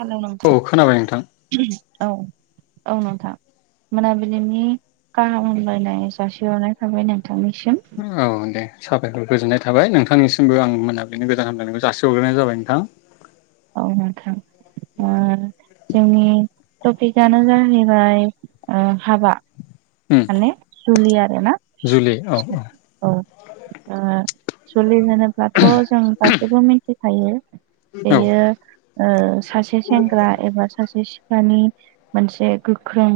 Hello औ खोनाबाय नोंथां औ औ नोंथां मोनाबिलिनि गाहाम हामलायनाय जासि हरनाय थाबाय नोंथांनिसिम। औ दे साबायखर गोजोननाय थाबाय नोंथांनिसिमबो आं मोनाब्लिनो गोदान हामलायनायखौ जासि हरग्रोनाय जाबाय नों [unintelligible] औ नोंथां ओ जोंनि टपिकआनो जाहैबाय हाबा उम माने जुलिया जुलि औ औ जुलि होनोब्लाथ' जों गासैबो मिन्थिखायो। औ बेयो सासे सेंग्रा एबा सासे ख्लानि मोनसे गोख्रों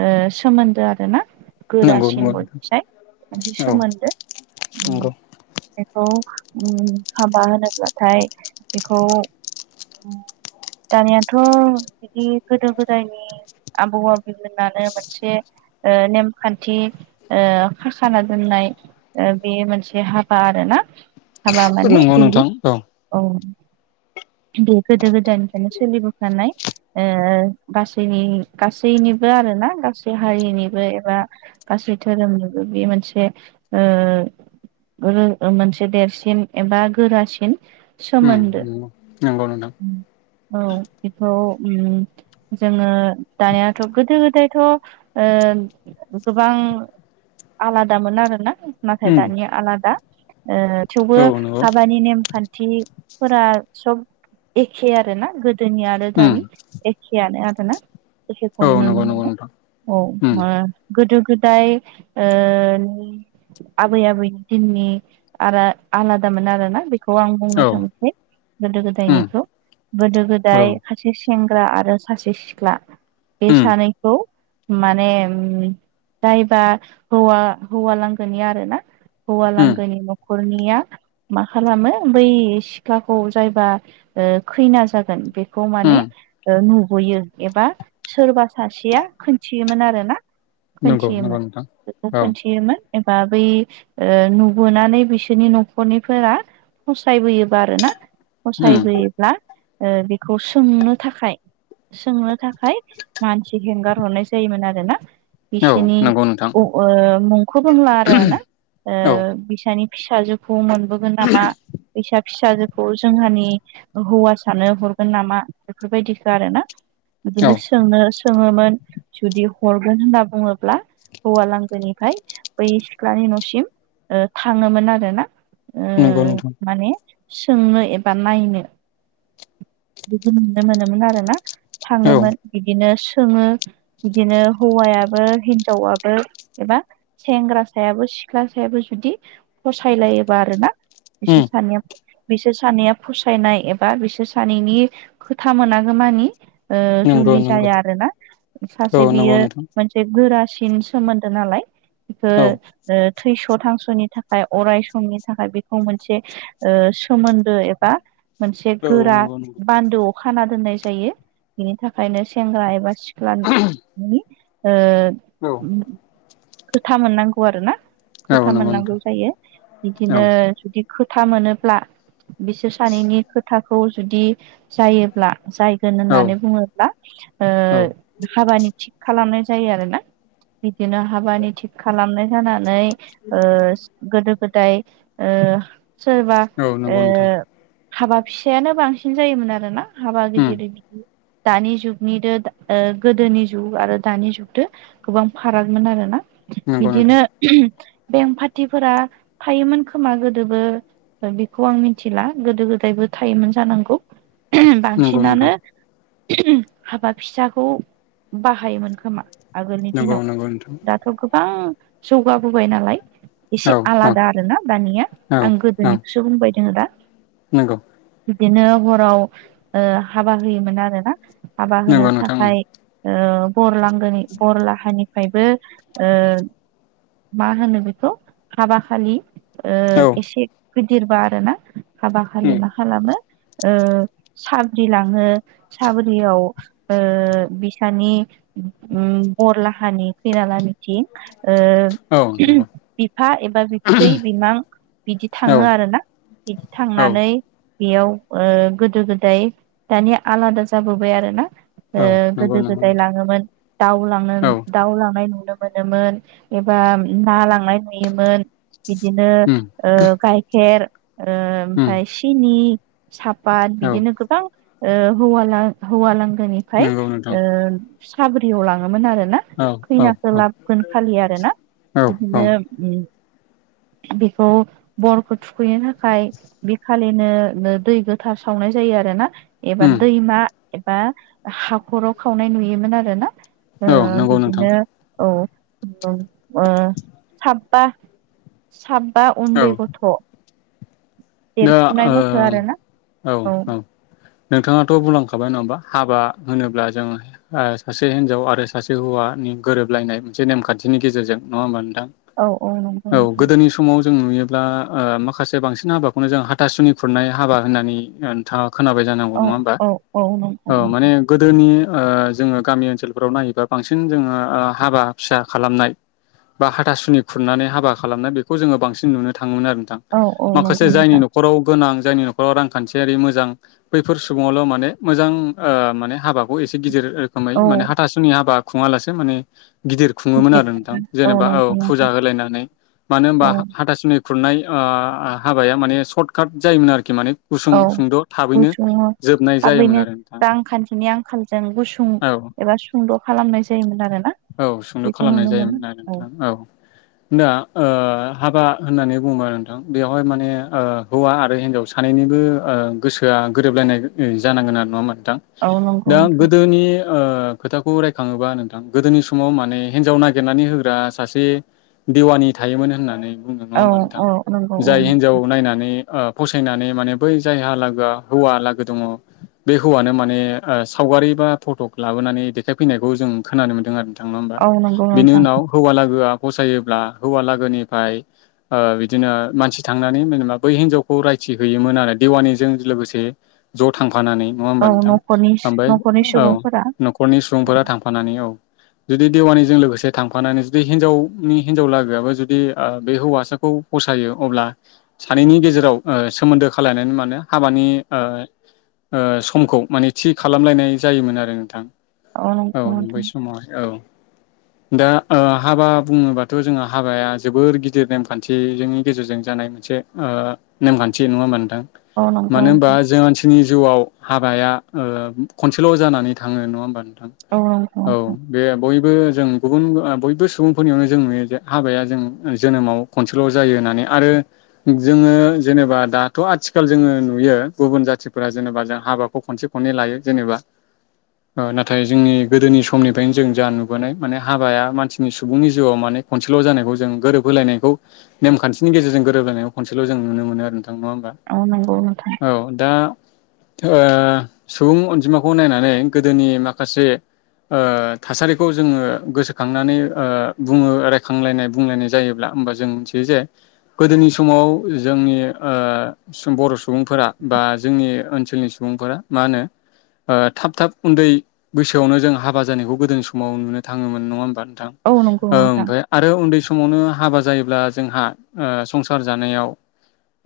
ओ सोमोन्दो आरो ना? नंगौ गोरासिन नंगौ बयनिफ्राय मोनसे औ सोमोन्दो नंगौ बेखौ हाबा होनोब्लाथाय बेखौ दानियााथ' बिदि गोदो गोदायनि आबौ आबैमोनहानो मोनसे नेमखान्थि खाखाना दोननाय बे मोनसे हाबा आरो ना? हाबा माने नंगौ नोंथां [unintelligible] औ बे गोदो गोदायनिफ्रायनो सोलिबोखानाय गासैनि गासैनिबो आरो ना गासै हारिनि एबा गासै धोरोमनिबो बे मोनसे मोनसे देरसिन एबा गोरासिन सोमोन्दो उम नंगौ नंगौ नोंथां [inaudible] औ बेखौ जोङो दानियाथ' गोदो गोदायथ' गोबां आलादामोन आरोना नाथाय उम दानिया आलादा। थेवबो औ नंगौ उम हाबानि नेमखान्थिफोरा सब एखे आरो ना गोदोनि आरो दानि एखेयानो आरोना? औ नंगौ नंगौ नोंथां [unintelligible] औ उम उम गोदो गोदाय ओ आबै आबैनि दिननि आलादामोन आरोना बेखौ आं बुंनो औ उम थांसै गोदो गोदायनिखौ गोदो गोदाय सासे सेंग्रा आरो सासे सिख्ला बे उम सानैखौ माने ओम जायबाौवा हौवा लांगोनि आरो ना हौवाालांगोनि न'खरनिया मा खालामो बै सिखाखौ जायबा खैना जागोन बेखौ उम माने नुबोयो एबा सोरबा सासेया खोनन्थियोमोन आरोना नंगौ नंगौ खोनन्थियोमोन नोंथां बेखौ औ खोनन्थियोमोन बा बै नुबोनानै बिसोरनि न'खरनिफोरा फसायबोयोबा आरो ना उम फसायबोयो ला बेखौ सोंनो थाखाय सोंनो थाखाय मानसि हेंगार हरनाय जायोमोन आरोना। औ बिसिनि म नंगौ नोंथां ओ मुंखौ बुंला आरोना। औ बिसानि फिसाजोखौ मोनबोगोन नामा? बैसा फिसाजोखौ जोंहानि हौवासानो हरगोन नामा? बेफोरबायदिखौ आरोना। औ बिदिनो सोंनो सोङोमोन जुदि हरगोन होनना बुङोब्ला हौवा लांगोनिफाय बै सिख्लानि न'सिम थाङोमोन आरोना। ओ नंगौ नोंथां माने सोंनो एबा नायनो बिदि मोननो मोनोमोन आरोना। औ थाङोमोन बिदिनो सोङो, बिदिनो हौवायाबो हिनजावाबो एबा सेंग्रासायाबो सिख्लासायाबो जुदि फसायलायोबा आरोना। उम बिसोर सानैया बिसोर सानैया फसायनाय एबा बिसोर सानैनि खोथा मोनागो मानि ओ नंगौ जुलि नंगौ जाया आरोना। औ सासे नंगौ बियो नोंथां मोनसे गोरासि सिन सोमोन्दो नालाय बेखो औ ओ थैस' थांस' नि थाखाय अराय समनि थाखाय बेखौ मोनसे ओ सोमोन्दो एबा मोनसे औ गोरा नंगौ नंगौ। बान्दोआव खाना दोननाय जायो। बेनि थाखायनो सेंग्रा एबा सि ख्लानि ओ औ खोथा मोननांगौ आरोना। औ खोथा नंगौ नोंथां मोननांगौ जायो औ बिदिनो जुदि खोथा मोनोब्ला बिसोर सानैनि खोथाखौ जुदि जायोब्ला जायगोन औ होननानै बुङोब्ला ओ औ हाबानि थिग खालामनाय जायो आरोना। बिदिनो हाबानि थिग खालामनाय जाना नै ओ गोदो गोदाय ओ सोरबा औ ओ नंगौ नोंथां हाबा फिसायानो बांसिन जायोमोन आरोना। हाबा उम गिदिरै बिदि दानि जुगनिदो ओ गोदोनि जुग आरो दानि जुगदो गोबां फारागमोन आरोना। नंगौ बिदिनो नोंथां बें फाथिफोरा थायोमोन खोमा गोदोबो। बेखौ आं मिथिला। गोदो गोदायबो थायोमोन जानांगौ। नंगौ नोंथां बांसिनानो हाबा फिसाखौ बाहायोमोन खोमा। आगोलनि नंगौ दिनाव। नंगौ नोंथां दाथ' गोबां जौगाबोबाय नालाय, एसे औ औ आलादा आरोना दानिया। औ आं औ गोदोनिखौसो बुंबाय दोङो दा। नंगौ। बिदिनो हराव हाबा ओ होयोमोन आरोना। हाबा होनो नंगौ नोंथां थाखाय ओ बरलांगोनि बरलाहानिफ्रायबो ओ मा होनो बेखौ हाबाखालि ओ औ एसे गिदिरबा आरो ना हाबा खालि उम मा खालामो ओ साब्रि लाङो, साब्रियाव बिसानि बरलाहानि खैनालाहानिथिं ओ औ नंगौ बिफा एबा बिबथै बिमां बिदि थाङो औ आरोना। बिदि औ थांनानै बेयाव ओ गोदो गोदाय दानिया आलादा जाबोबाय आरोना। ओ औ नंगौ गोदो नंगौ गोदाय नोंथां लाङोमोन, दाउ लांनो औ दाउ लांनाय नुनो मोनोमोन एबा ना लांनाय नुयोमोन। बिदिनो उम ओ गाइखेर उम ओमफाय सिनि साप पाट औ बिदिनो गोबां ओ हौवा-हौवाालांगोनिफ्राय नंगौ नोंथां ओ साब्रियाव लाङोमोन आरो ना औ औ खैनाखो औ लाबगोन खालि आरो ना औ बिदिनो ओम बेखौ बरखौ थुखैनो थाखाय बे खालिनो दै गोथार सावनाय जायो आरोना एबा उम दैमा एबा हाखराव खावनाय नुयोमोन आरो ना ओ औ नंगौ नोंथां बिदिनो औ। औ ओ साबा सा बा औ उन्दै गथ' दा देरफुनाय गथ' आरोना ओ औ। औ। नोंथाङाथ' बुंलांखाबाय नङाबा हाबा होनोब्ला जों सासे हिनजाव आरो सासे हौवानि गोरोबलायनाय मोनसे नेमखान्थिनि गेजेरजों नङा होमबाथ नोंथां? औ नंगौ औ नोंथां गोदोनि समाव जों नुयोब्ला ओ माखासे बांसिन हाबाखौनो जों हाथासुनि खुरनाय हाबा होननानै ओ नोंथाङा खोनाबाय जानांगौ औ नङा होमबा? औ नंगौ औ नोंथां माने गोदोनि ओ जोङो गामि ओनसोलफ्राव नायोबा बांसिन जोङो ओ हाबा फिसा खालामनाय बा हाथासुनि खुरनानै हाबा खालामनाय बेखौ जोङो बांसिन नुनो थां थाङोमोन आरो नोंथां औ औ नंगौ माखासे जायनि नोंथां न'राव गोनां जोंनि न'खराव रांखान्थियारि मोजां बैफोर सुबुंआल माने मोजां ओ माने हाबाखौ एसे गिदिर रोखोमै औ माने हाथासुनि हाबा खुङालासेनो माने गिदिर खुङोमोन आरो नोंथां जेनेबा औ नंगौ फुजा नोंथां होलायनानै मानो होनबा औ हाथासुनि खुरनाय हाबाया माने सर्टकाट जायोमोन आरोखि माने गुसुं औ सुंद' थाबैनो गुसुङ जोबनाय जायोमोन थाबैनो आरो नोंथां रांखान्थिनि आंखालजों गुसुं औ एबा सुंद' खालामनाय जायोमोन आरो। औ सुंद' खालामनाय जायोमोन आरो नोंथां औ। दा ओ हाबा होननानै बुङोबा आरो नोंथां बेवहाय माने हौवा आरो हिनजाव सानै निबो ओ गोसोआ गोरोबलायनाय जानांगोन आरो नङा होमबा? औ नंगौ दा नोंथां गोदोनि ओ खोथाखौ रायखाङोबा नोंथां गोदोनि समाव माने हिन्जाव नागिरनानै होग्रा सासे देवानि थायोमोन होननानै बुंनो नङा औ होमबा नोंथां? औ नंगौ औ जाय हिनजाव नायनानै ओ फसायनानै माने बै जायहा लागोआ हौवा लागो दङ बे हौवानो माने ओ सावगारि बा फट' लाबोनानै देखायफैनायखौ जों खोनानो मोनदों आरो नोंथां नङा होनबा? औ नंगौ बिनि नोंथां उनाव हौवालागोआ फसायोब थि होयोमोन आरो देवानिजों लोगोसे ज' थां फानानै नङा औ होमबा नोंथां? न'खरनि ओमफाय न'खरनि औ सुबुंफोरा न'खरनि औ सुबुंफोरा थांफानानै औ। जुदि देवानिजों लोगोसे थांफानानै जुदि हिनजावनि - हिनजाव लागोआबो जुदि ओ बे हौवासा खौ फसायो अब्ला सानैनि गेजेराव ओ सोमोन्दो खालायनानै मानो हाबानि ओ ओ समखौ माने थि खालामलायनाय जायोमोन आरो नोंथां। औ नोंगौ बै नोंथां। समावहाय औ। दा ओ हाबा बुङोबाथ' जोंहा हाबाया जोबोर गिदिर नेमखान्थिजोंनि गेजेरजों जायो नाय मोनसे ओ नेमखान्थि नङा होमबा नोंथां? औ नंगौ मानो होनबा नोंथां जों मानसिनि जिउआव हाबाया ओ खनसेल' जानानै थाङो नङा होमबा नोंथां औ। औ बे बयबो जों गुबुन बयबो सुबुंफोरनियावनो जों नुयोे हाबाया जों जोनोमाव खनसेल' ल जायो होननानै आरो जोङो जेनेबा दाथ' आथिखाल जोङो नुयो गुबुन जाथिफोर जेनेबा जों हाबाखौ खनसे खन्नै लायो जेनेबा ओ नाथाय जोंनि गोदोनि स समनिफ्रायनो जों जा नुबोनाय माने हाबाया मानसिनि सुबुंनि जिउआव माने खनसेल' जानायखौ जों गोरोब होलायनायखौ नेमखान्थिनि गेजेरजों गोरोबलायनायाव खनसेल' जों नुनो मोनो आरो नोंथां। नङा होमबा? औ नंगौ नोंथां औ दा ओ सुबुं अनजिमाखौ नायनानै गोदोनि माखासे ओ थासारिखौ जोङो गोसोखांनानै ओ बुङो रायखांलायनाय बुंलायनाय जायोब्ला ओमबा जों मिथियो जे गोदोनि समाव जोंनि ओ बर' सुबुंफोरा बा जोंनि ओनसोलनि सुबुंफोरा मा होनो ओ थाब थाब उन्दै बैसोआवनो जों हाबा जानायखौ गोदोनि समाव नुनो थाङोमोन नङा होमबा? नोंथां औ नंगौ ओ नोंथां ओमफ्राय आरो उन्दै समावनो हाबा जायोब्ला जोंहा ओ संसार जानायाव-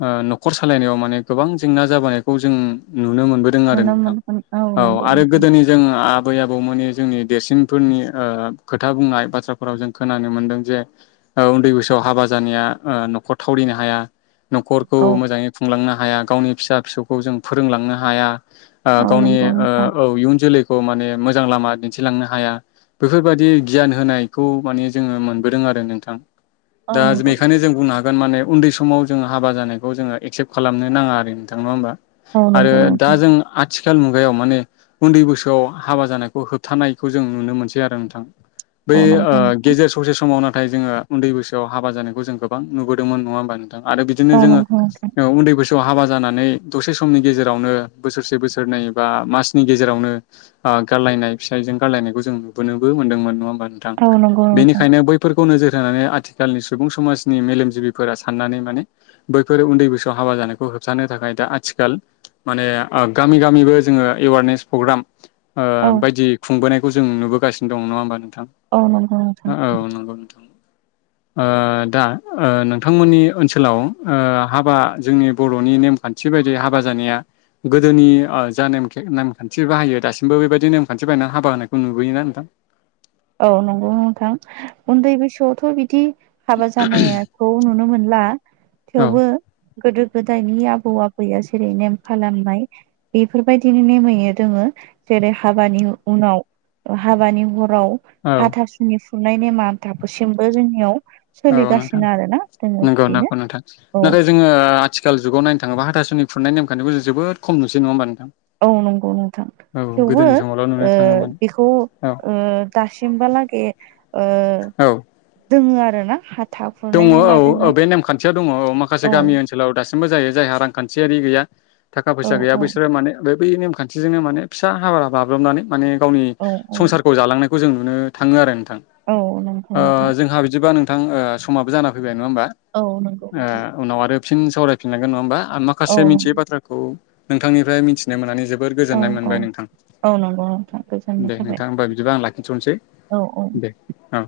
ओ न'खर सालायनायाव माने गोबां जेंना जाबोनायखौ जों नु नुनो मोनबोदों आरो नुनो नोंथां मोनगोन औ नंगौ आरो नोंथां गोदोनि जों आबै आबौमोननि जोंनि देरसिनफोरनि ओ खोथा बुंनाय बाथ्राफोराव जों खोनानो मोनदों जे उन्दै बैसोआव आव हाबा जानाया न'खर थावरिनो हाया। न'खरखौ औ मोजाङै खुंलांनो हाया गावनि फिसा फिसौखौ जों फोरोंलांनो हाया। ओ औ गावनि नंगौ ओ नोंथां औ इयुन जोलैखौ माने मोजां लामा दि दिथिलांनो हाया बेफोरबायाददि गियान होनायखौ माने जोङो मोनबोदों आरो नोंथां। औ दा नंगौ बेखायनो जों बुंनो हागोन माने उन्दै समाव जोङो हाबा जानायखौ जोङो एक्सेप्ट खालामनो नाङा आरो नोंथां नङा होमबा? औ आरो नंगौ दा नोंथां जों आथिखाल मुगायाव माने उन्दै बैसोआव हाबा जानायखौ हो थानायखौ जों नुनो मोनसै आरो नोंथां बै औ नंगौ गेजेर ससे समाव न नाथाय जोङो उन्दै बैसोआव हाबा जानाय जों गोबां नुबोदोंमोन नङा होमबा नोंथां। आरो बिदिनो औ जोङो नंगौ नोंथां उन्दै बैसो फोराव हाबा जानानै दसे समनि गेजेरावनो बोसोरसे बोसोरनै बा मासनि गेजेरावनो ओ गारलायनाय फिसाय जों गारलायनायखौ जों नुबोनोबो मोनदोंमोन नङा होमबा नोंथां औ नंगौ नोंथां बेनिखायनो बैफोरख ओ खौ नोजोर होनानै आथिखालनि सुबुं समाजनि मेलेमजिबिफोरा साननानै माने बैफोर उन्दै बैसोआव हाबा जानायखौ होबथानो थाखाय दा आथिखाल माने गामि गामिबो जोङो एवारनेस प्रग्राम ओ औ बायदि खुंबोनायखौ जों नुबोगासिनो दं नङा होमबा नों थां औ नंगौ नोंथां औ नंगौ नोंथां। [inaudible] ओ दा ओ नोंथांमोननि ओनसोलाव ओ हाबा जोंनि बर'नि नेमखान्थि बेबायदि हाबा जानाया गोदोनि जा नेमखान्थि बाहायो दासिमबो बेबायदि नेमान्थि हाबा होनायखौ नुबोयोना नोंथां? औ नंगौ नोंथां उन्दै बैसोआवथ' बिदि हाबा जानायाखौ नुनो मोन ला औ थेवबो गोदो गोदायनि आबौ आबैया जेरै नेम खालामनाय बेफोरबायदिनो नेमैनो दोङो। जेरै हाबानि उनाव हाबानि हराव औ हाथासुनि फुनाय नेमा दााबोसिमबो जोंनियाव औ नोंथां सोलिगासिनो आरोना जोङो नंगौ बिदिनो नगौ नोंथां औ नाथाय जोङो आथिखाल जुगाव नायनो थाङोबा हाथासु सोरनि फुनाय नेमखान्थिखौ जबोद खम नसै नङा होमबा नों औ नंगौ नोंथां थेवबो गोदोनि समावल' नुनो ओ थाङोमोन बेखौ औ ओ दासिमबो हालागे‌ ओ‌ औ दोङो आरो ना दङ औ औ बे नेमखान्थियाव दङ औ माखासे औ गामि ओनसोलाव दासिम बो जायो जायहा रांखान्थियारि गैया थाखा औ फैसा गैया औ बैसोरो माने बे बेै नेमखान्थिजोंनो माने फिसा हाबा बाब्रबनानै माने गावनि औ औ संसारखौ जालांन खौजों नुनो थाङो आरो नोंथां औ नंगौ ओ नोंथां जोंहा बिदिबा नोंथां ओ समाबो जाना फै नङा होमा औ नंगौ नोंथां उनाव आरो। साबसिन सावरायफिनांगोन नङा होमबा आ औ माखासे मिथियै बाथ्राखौ नोंथांनिफ्राय मिथिनो मोननानै जोबोद जोबोर औ गोजोननाय औ मोनबाय नोंथां। औ नंगौ नोंथां गोजोननाय दे थाबाय नोंथां होनोमबा बिदिबा आं लाखिथ'नोसै औ औ दे औ।